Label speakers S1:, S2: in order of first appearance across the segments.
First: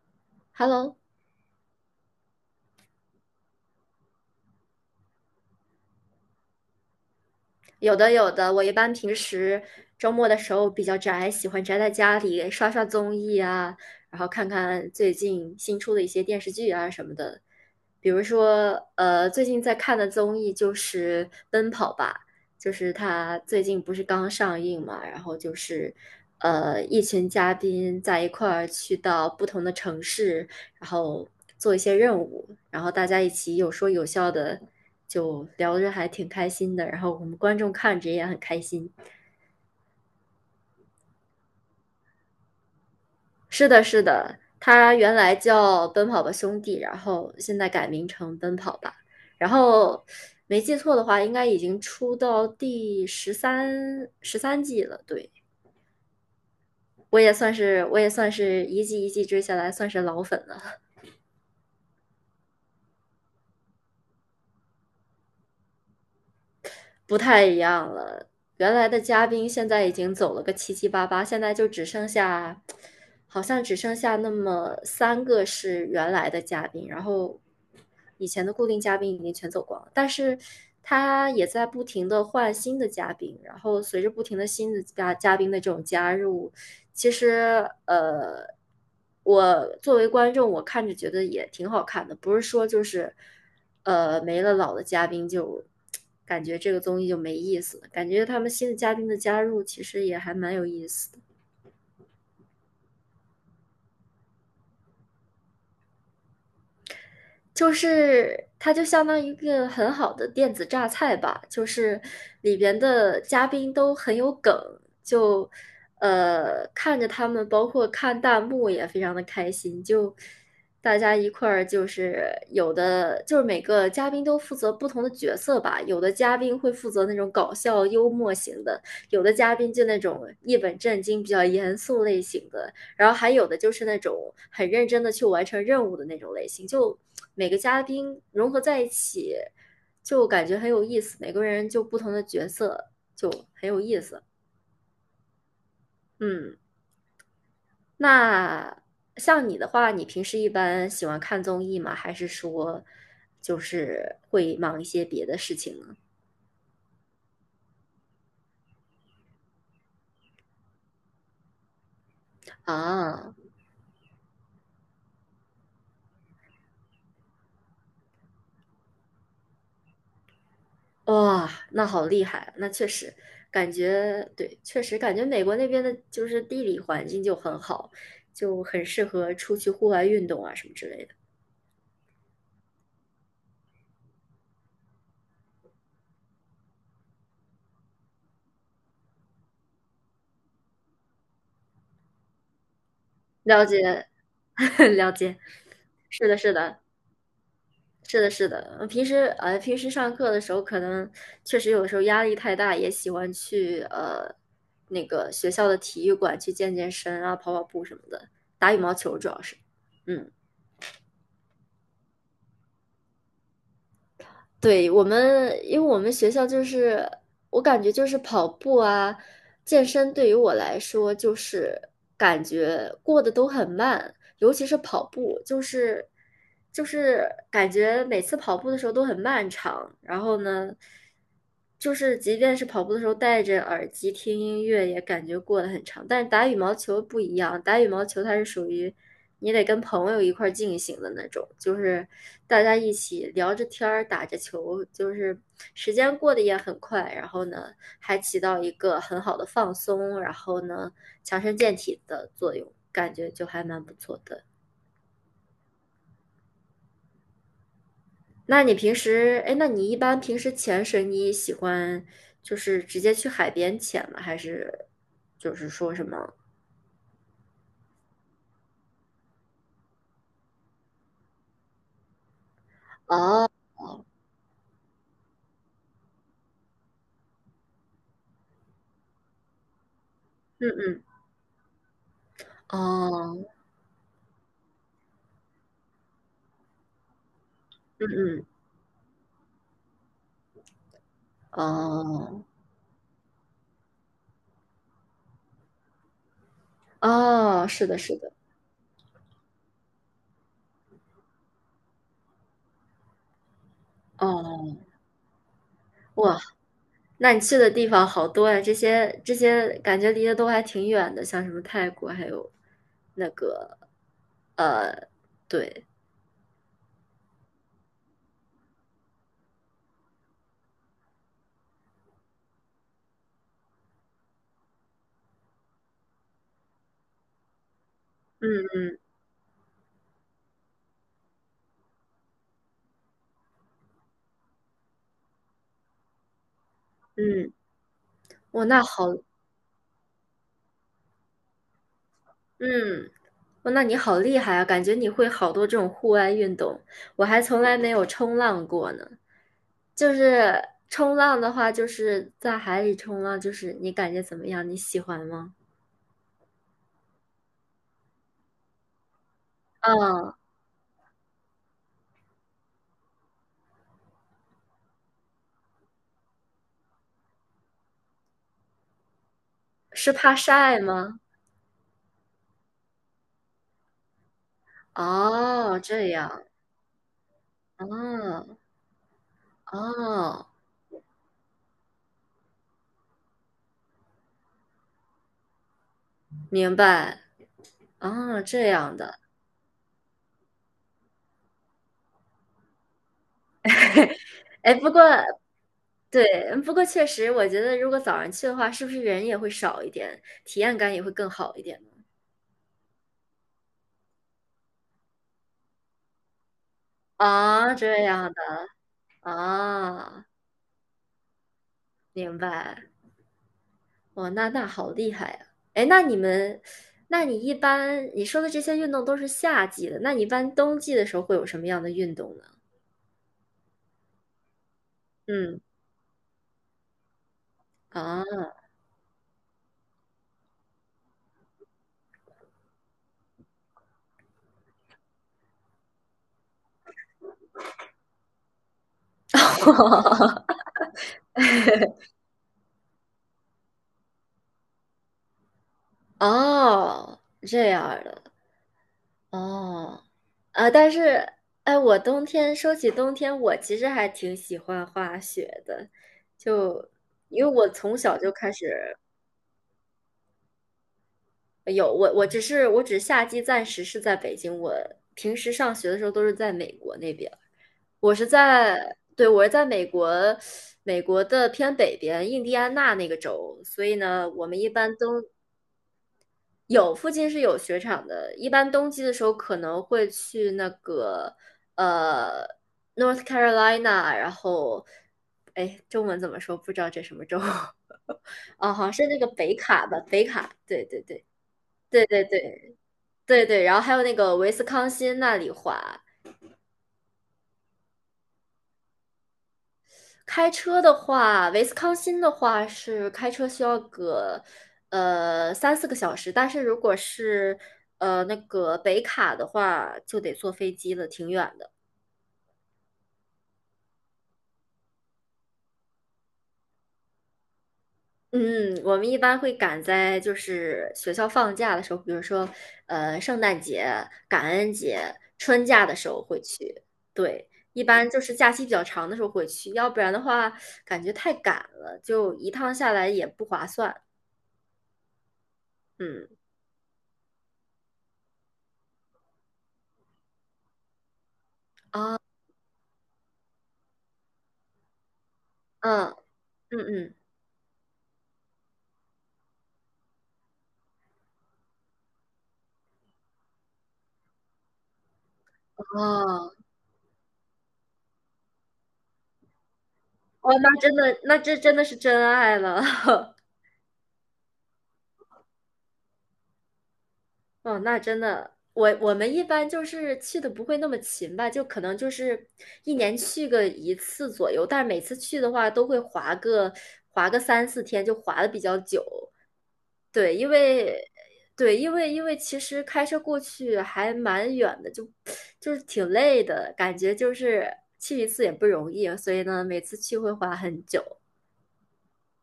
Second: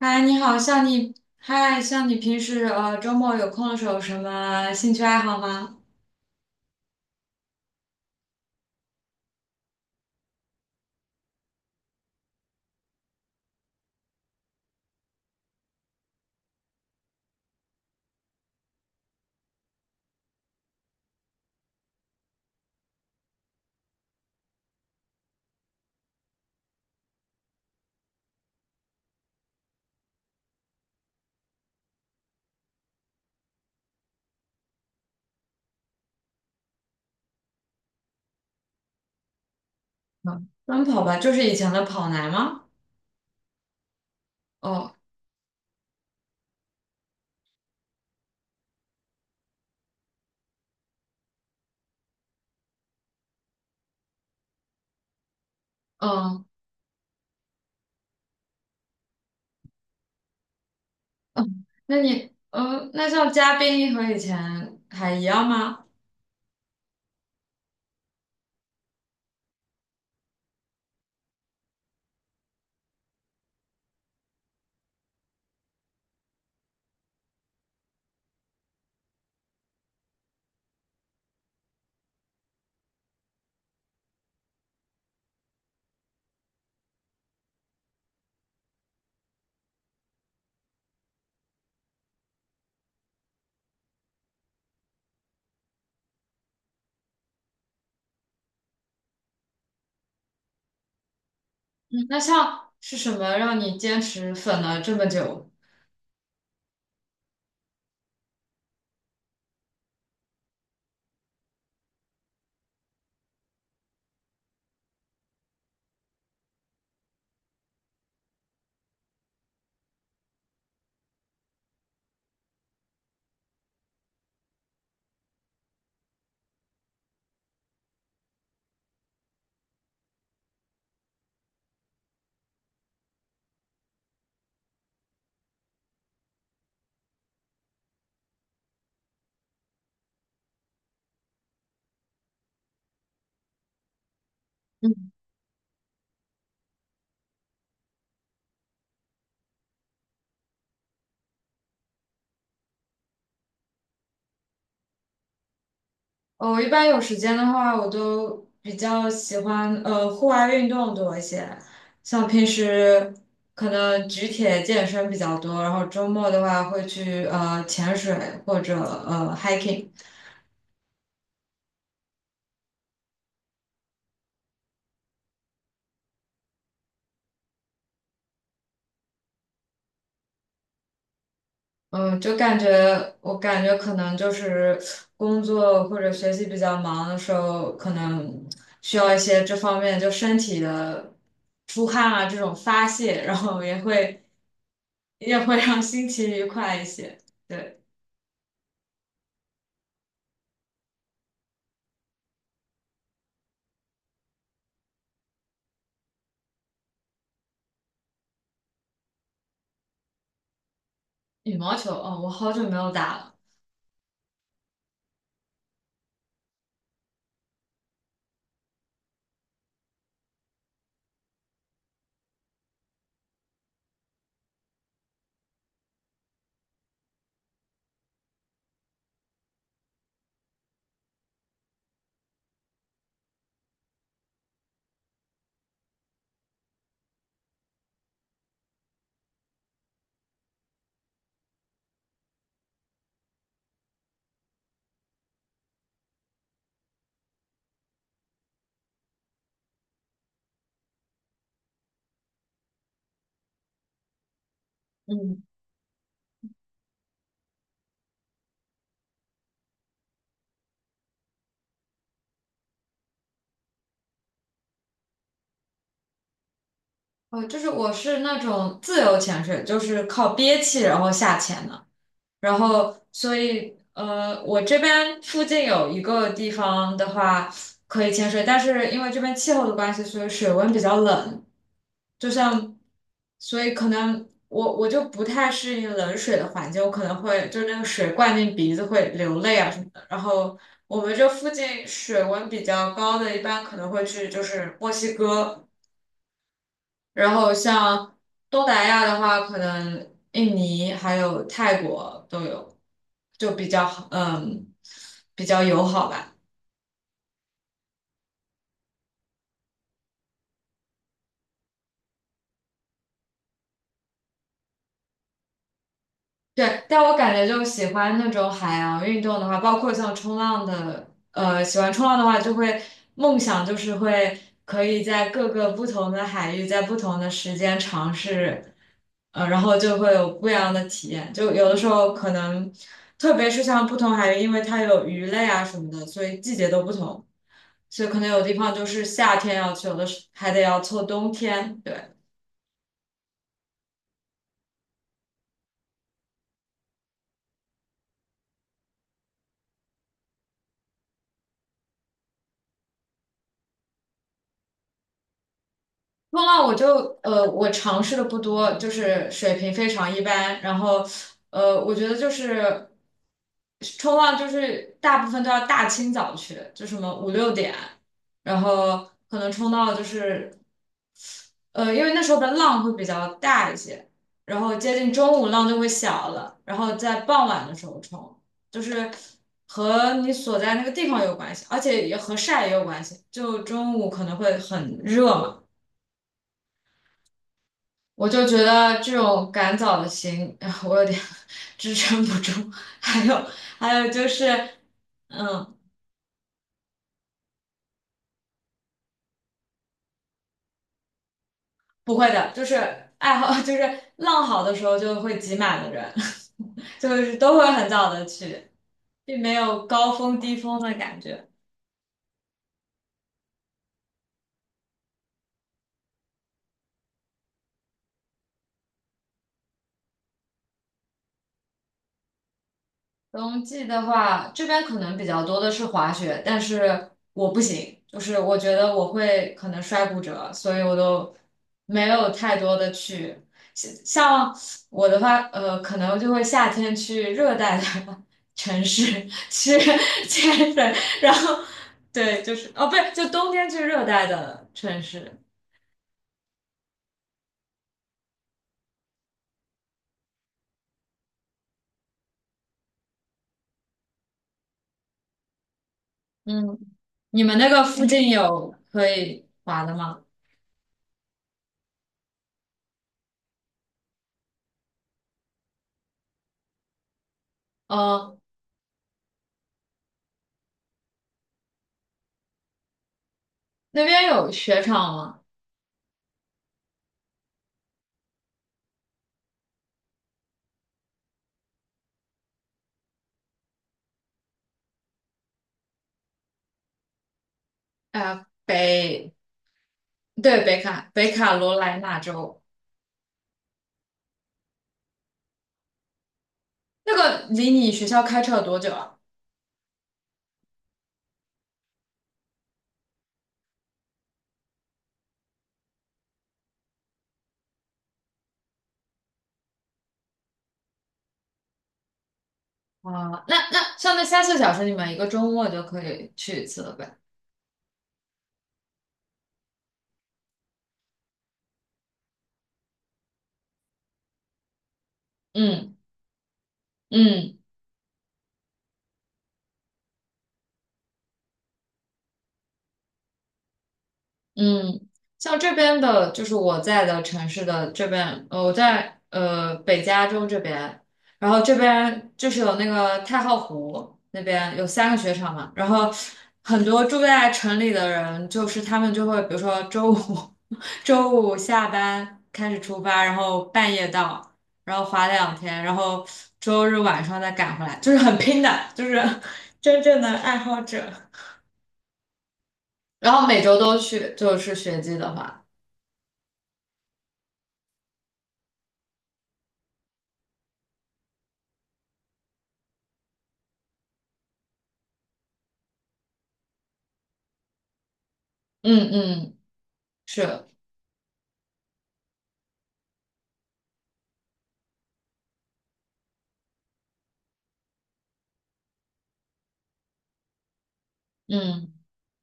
S1: 嗨，你好，
S2: Hello，
S1: 像你平时周末有空的时候有什么兴趣爱好吗？
S2: 有的有的，我一般平时周末的时候比较宅，喜欢宅在家里刷刷综艺啊，然后看看最近新出的一些电视剧啊什么的。比如说，最近在看的综艺就是《奔跑吧》，就是它最近不是刚上映嘛，然后就是一群嘉宾在一块儿去到不同的城市，然后做一些任务，然后大家一起有说有笑的。就聊着还挺开心的，然后我们观众看着也很开心。
S1: 嗯，奔跑吧，就是以前的跑男吗？
S2: 是的，是的，
S1: 哦，
S2: 他原来叫《奔跑吧兄弟》，然后现在改名成《奔跑吧》，然后没记错的话，应该已经出到第十三十三季了。对，
S1: 嗯
S2: 我也算是一季一季追下来，算是老粉了。
S1: 嗯，那像嘉宾和以前还一样吗？
S2: 不太一样了。原来的嘉宾现在已经走了个七七八八，现在就只剩下，好像只剩下那么三个是原来的嘉宾，然后以前的固定嘉宾已经全走光了。但是他也在不停的换新的嘉宾，然后随着不停的新的嘉宾的这种加入，其实我作为观众，我看着觉得也挺好看的，不是说就是没了老的嘉宾就感觉这个综艺就没意思了，感觉他们新的嘉宾的加入其实也还蛮有意思的。
S1: 嗯，那像是什么让你坚持粉了这么久？
S2: 就是它就相当于一个很好的电子榨菜吧，就是里边的嘉宾都很有梗，就看着他们，包括看弹幕也非常的开心，就大家一块儿就是有的就是每个嘉宾都负责不同的角色吧，有的嘉宾会负责那种搞笑幽默型的，有的嘉宾就那种一本正经比较严肃类型的，然后还有的就是那种很认真的去完成任务的那种类型，就每个嘉宾融合在一起，就感觉很有意思。每个人就不同的角色，就很有意思。嗯，那像你的话，你平时一般喜欢看综艺吗？还是说就是会忙一些别的事情呢？
S1: 呃我一般有时间的话，我都比较喜欢户外运动多一些，像平时
S2: 啊，
S1: 可能举铁健身比较多，然后周末的话会去潜水或者hiking，
S2: 哇，那好厉害啊！那确实，感觉对，确实感觉美国那边的就是地理环境就很好，就很适合出去户外运动啊什么之类的。
S1: 嗯，就感觉我感觉可能就是工作或者学习比较忙的时候，可能需要一些这方面就身体的出汗啊这种发泄，然后
S2: 了
S1: 也
S2: 解，
S1: 会
S2: 了
S1: 也
S2: 解，
S1: 会让心情
S2: 是的，
S1: 愉
S2: 是
S1: 快
S2: 的，
S1: 一些，对。
S2: 是的，是的。平时上课的时候，可能确实有时候压力太大，也喜欢去那个学校的体育馆去健健身啊，跑跑步什么的，打羽毛球主要是，嗯。
S1: 羽毛球，哦，我好久没有打了。
S2: 对，我们，因为我们学校就是，我感觉就是跑步啊、健身对于我来说，就是感觉过得都很慢，尤其是跑步，就是感觉每次跑步的时候都很漫长，然后呢，就是即便是跑步的时候戴着耳机听音乐，也感觉过得很长。但是打羽毛球不一样，打羽毛球它是属于你得跟朋友一块儿进行的那种，就是大家一起聊着天儿，打着球，就是时间过得也很快，然后呢，还起到一个很好的放松，然后呢。强身健体的作用，感觉就还蛮不错的。
S1: 嗯，
S2: 那你平时，哎，那你一般平时潜水，你喜欢就是直接去海边潜吗？还是就是说什么？
S1: 哦，就是我是那种自由潜水，就是靠憋气然后下潜的。然后，所
S2: 哦，
S1: 以呃，我这边附近有一个地方的话可以潜水，但是因为这边气候的关系，所以水
S2: 嗯
S1: 温比较
S2: 嗯，
S1: 冷。就像，
S2: 哦，
S1: 所以可能我就不太适应冷水的环境，我可能会就是那个
S2: 嗯
S1: 水灌
S2: 嗯，
S1: 进鼻子会流泪啊什么的。然后我们这附近水
S2: 哦，
S1: 温比较高的，一般可能会去就是墨西哥，然后
S2: 哦，是的，
S1: 像
S2: 是的，
S1: 东南亚的话，可能印尼还有泰国都有，就比较好，嗯，
S2: 哦，
S1: 比较友好吧。
S2: 哇，那你去的地方好多呀，这些这些感觉离得都还挺远的，像什么泰国，还有那个，对，
S1: 对，但我感觉就喜欢那种海洋运动的话，包括像冲浪的，呃，喜欢冲浪的话，就会梦想就是会可以在各个不同的海域，在不同的时间尝试，
S2: 嗯
S1: 呃，然后就会有不一样的体验。就有的时候可能，特别是像不同海域，因为它有鱼类啊什么的，所以季节都不同，
S2: 嗯，
S1: 所以可能有地
S2: 哇，
S1: 方
S2: 那
S1: 就是
S2: 好，
S1: 夏天要去，有的是还得要凑冬天。对。
S2: 嗯。哦，那你好厉害啊！感觉你会好多这种户外运动，我还从来没有冲浪过呢。就是冲浪的话，就是在海里冲浪，就是你感觉怎么样？你喜欢吗？
S1: 冲浪我就呃，我尝试的不多，就是水平非常一
S2: 嗯，
S1: 般。然后我觉得就是冲浪，就是大部分都要大清早去，就什么5、6点，然后可能冲到就
S2: 是怕
S1: 是
S2: 晒吗？
S1: 因为那时候的浪会比较大一些，然后接近中午浪就
S2: 哦，
S1: 会
S2: 这
S1: 小
S2: 样，
S1: 了，然后在傍晚的时候冲，
S2: 哦
S1: 就是和你
S2: 哦，
S1: 所在那个地方有关系，而且也和晒也有关系。就中午可能会很热嘛。
S2: 明白，
S1: 我
S2: 哦，
S1: 就觉
S2: 这样
S1: 得这
S2: 的。
S1: 种赶早的行，哎我有点 支撑不住。还有，还有就是，
S2: 哎，不过
S1: 嗯，
S2: 对，不过确实，我觉得如果早上去的话，是不是人也会少一点，体验感也会更好一点呢？
S1: 不会的，就是爱好，就是浪好的时候就会挤满的人，就是都会
S2: 啊，
S1: 很
S2: 这
S1: 早的
S2: 样的
S1: 去，并没有高
S2: 啊。哦
S1: 峰低峰的感觉。
S2: 明白，哇，那那好厉害呀！哎，那你们，那你一般你说的这些运动都是夏季的，那你一般冬季的时候会有什么样的运动呢？
S1: 冬季的话，这边可能比较多
S2: 嗯，
S1: 的是滑雪，但是我不行，就
S2: 啊，
S1: 是我觉得我会可能摔骨折，所以我都没有太多的去。像像我的话，呃，可能就会夏天去热带的 城市去 潜水，然后对，就是哦，不是，就冬天去热带的城市。
S2: 哦，这样儿的，哦，啊，但是，哎，我冬天说起冬天，我其实还挺喜欢滑雪的，
S1: 嗯，
S2: 就
S1: 你
S2: 因为
S1: 们那
S2: 我
S1: 个
S2: 从
S1: 附
S2: 小
S1: 近
S2: 就开
S1: 有
S2: 始
S1: 可以滑的吗？
S2: 有我，我只是我只夏季暂时是在北京，我平时上学的时候都是在美国那边。我是
S1: 呃，
S2: 在，对，我是在美国，美国的偏北边，印第安纳那个州，所以
S1: 那边
S2: 呢，我
S1: 有
S2: 们一
S1: 雪
S2: 般
S1: 场
S2: 冬
S1: 吗？
S2: 有附近是有雪场的，一般冬季的时候可能会去那个呃 North Carolina，然后哎，中文怎么说？不知道这什么州
S1: 哎呀
S2: 哦，好像是那个
S1: 北
S2: 北卡吧，北卡，
S1: 对，北
S2: 对对
S1: 卡
S2: 对
S1: 北卡罗来
S2: 对
S1: 纳
S2: 对
S1: 州，
S2: 对对对，然后还有那个维斯康辛那里滑，
S1: 那个离你学校开车有多久啊？
S2: 开车的话，维斯康星的话是开车需要个3、4个小时，但是如果是那个北卡的话，就得坐飞机了，挺远的。
S1: 啊，那那像那3、4个小时，你们一个周末就可以去一次了呗？
S2: 嗯，我们一般会赶在就是学校放假的时候，比如说圣诞节、感恩节、春假
S1: 嗯
S2: 的时候会去。对，
S1: 嗯。
S2: 一般就是假期比较长的时候会去，要不然的话感觉太赶了，就一趟下来也不划算。
S1: 嗯，像这边
S2: 嗯
S1: 的，就是我在的城市的这边，呃，我在呃北加州这边，然后这边就是有那个太浩湖那边有3个雪场嘛，然后
S2: 嗯嗯
S1: 很多
S2: 嗯。
S1: 住在城里的人，就是他们就会，比如说周五 周五下班开始出发，然后半夜到，然后滑2天，然后
S2: 哦
S1: 周日晚上再赶回来，就是很拼的，就是 真正的
S2: 哦，
S1: 爱好
S2: 那真
S1: 者。
S2: 的，那这真的是真爱了。
S1: 然 后每周都去，就是雪季的话。
S2: 哦，那真的，我我们一般就是去的不会那么勤吧，就可能就是一年去个一次左右，但是每次去的话都会滑个3、4天，就滑的比较久。
S1: 嗯嗯，
S2: 对，因
S1: 是，
S2: 为对，因为其实开车过去还蛮远的，就就是挺累的，感觉就是去一次也不容易，所以呢，每次去会滑很久。
S1: 嗯，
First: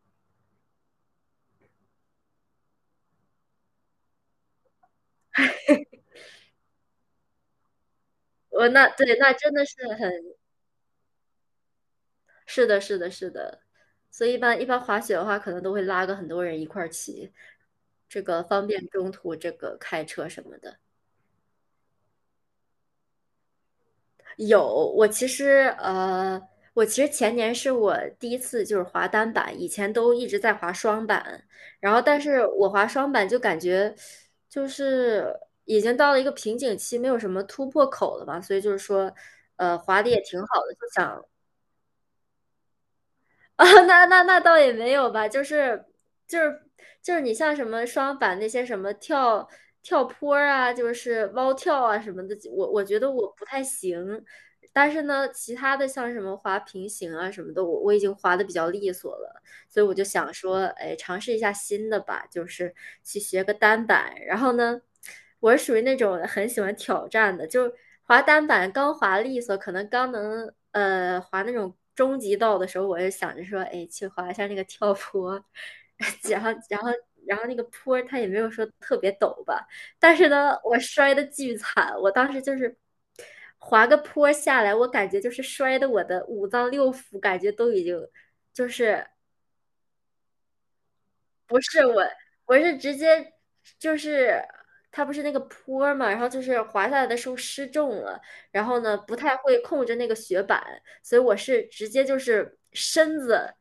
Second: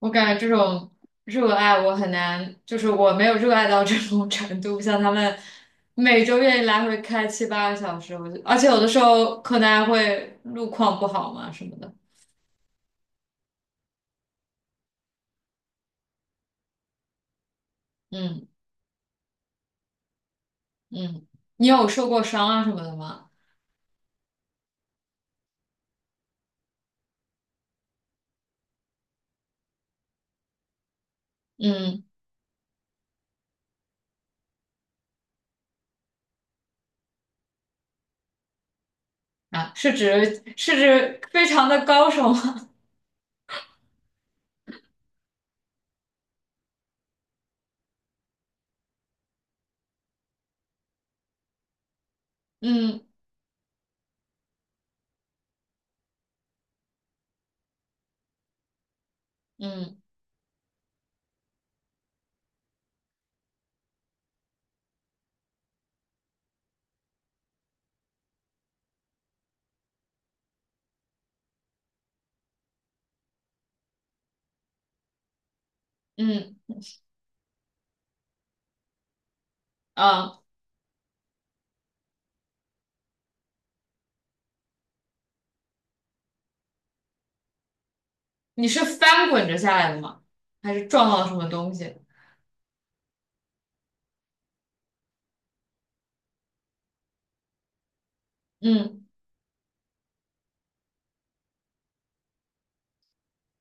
S1: 我感觉这种热爱我很难，就是我没有热爱到这种 程度，像他们每周愿意来回开7、8个小时，我就，而且
S2: 我
S1: 有
S2: 那
S1: 的时
S2: 对，那
S1: 候
S2: 真
S1: 可
S2: 的
S1: 能
S2: 是
S1: 还
S2: 很。
S1: 会路况不好嘛什么的，
S2: 是的，是的，是的，所以一般一般滑雪的话，可能都会拉个很多人一块儿骑，这个
S1: 嗯
S2: 方便中途这个开车什么的。
S1: 嗯，你有受过伤啊什么的吗？
S2: 有，我其实呃，我其实前年是我第一次就是滑单板，以前都一直在滑双板，然后
S1: 嗯
S2: 但是我滑双板就感觉就是已经到了一个瓶颈期，没有什么突破口了嘛，所以就是说，
S1: 啊，是
S2: 滑的也挺
S1: 指
S2: 好的，
S1: 是
S2: 就
S1: 指
S2: 想
S1: 非常的高手吗？
S2: 啊，那倒也没有吧，就是就是你像什么双板那些什么跳坡儿啊，就是蛙跳啊什么的，我我觉
S1: 嗯
S2: 得我不太行。但是呢，其他的像什么滑平行啊什么的，我我已经滑的比较利索了。所以我
S1: 嗯
S2: 就想说，哎，尝试一下新的吧，就是去学个单板。然后呢，我是属于那种很喜欢挑战的，就滑单板刚滑利索，可能刚能滑那种终极道的时候，我就想着说，哎，去滑一下那个跳坡，然后
S1: 嗯
S2: 然后然后那个坡它也没有说特别陡吧，但是
S1: 啊，
S2: 呢，我摔的巨惨，我当时就是。滑个坡下来，我感觉就是摔的我的五脏六腑感觉都已经
S1: 你
S2: 就
S1: 是
S2: 是
S1: 翻滚着下来的吗？还是撞到了什么
S2: 不
S1: 东
S2: 是
S1: 西？
S2: 我，是直接就是它不是那个坡儿嘛，然后就是滑下来的时候失重了，然后呢
S1: 嗯。
S2: 不太会控制那个雪板，所以我是直接就是身子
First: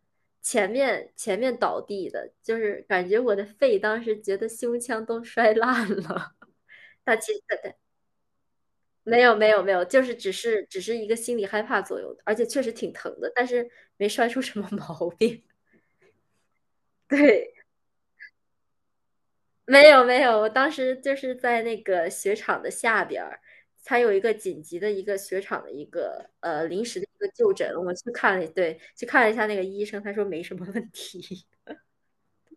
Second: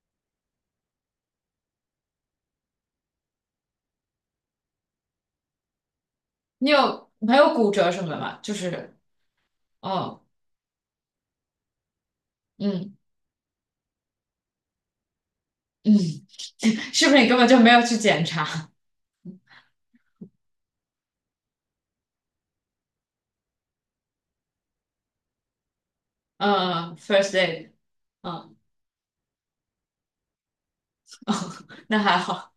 S2: 前面倒地的，就是感觉我的肺当时觉得胸腔都摔烂了。
S1: 你有
S2: 那其
S1: 没
S2: 实
S1: 有骨
S2: 对
S1: 折什么的吗？就是，
S2: 没有没有没有，就是
S1: 哦，
S2: 只是一个心理害怕作用的，而且确实挺
S1: 嗯
S2: 疼的，但是没摔出什么毛病。
S1: 嗯，是 不是你根本
S2: 对。
S1: 就没有去检查？
S2: 没有没有，我当时就是在那个雪场的下边儿，它有一个紧急的一个雪场的一个临
S1: 嗯嗯
S2: 时的一个
S1: ，first d
S2: 就
S1: a y
S2: 诊，我去看了，
S1: 嗯，
S2: 对，去看了一下那个医生，他说没什么问
S1: 哦，
S2: 题，
S1: 那还好，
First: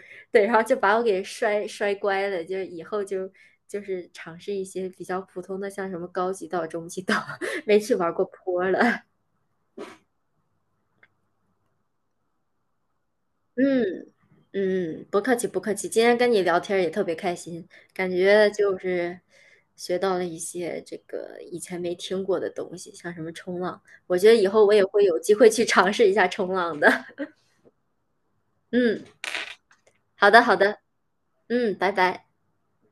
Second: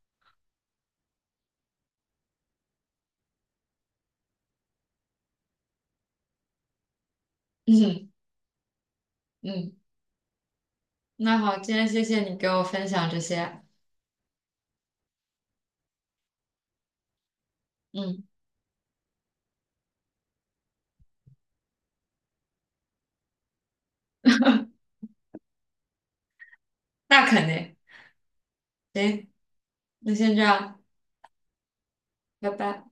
S2: 对，然后就把我给摔乖了，就是以后就是尝试一些比较普通的，像什么高级道、中级道，没去
S1: 嗯
S2: 玩过坡了，
S1: 嗯，那好，今天谢谢你给我分享这些，
S2: 嗯。嗯，不客气不客气，今天跟你聊天儿也特别开心，感
S1: 嗯，
S2: 觉就是学到了一些这个以前没听过的东西，像什么冲浪，我觉得以后我也会有机会去尝试一下冲浪的。
S1: 那肯定，
S2: 嗯，
S1: 行，那
S2: 好
S1: 先这
S2: 的好的，
S1: 样，
S2: 嗯，拜拜。
S1: 拜拜。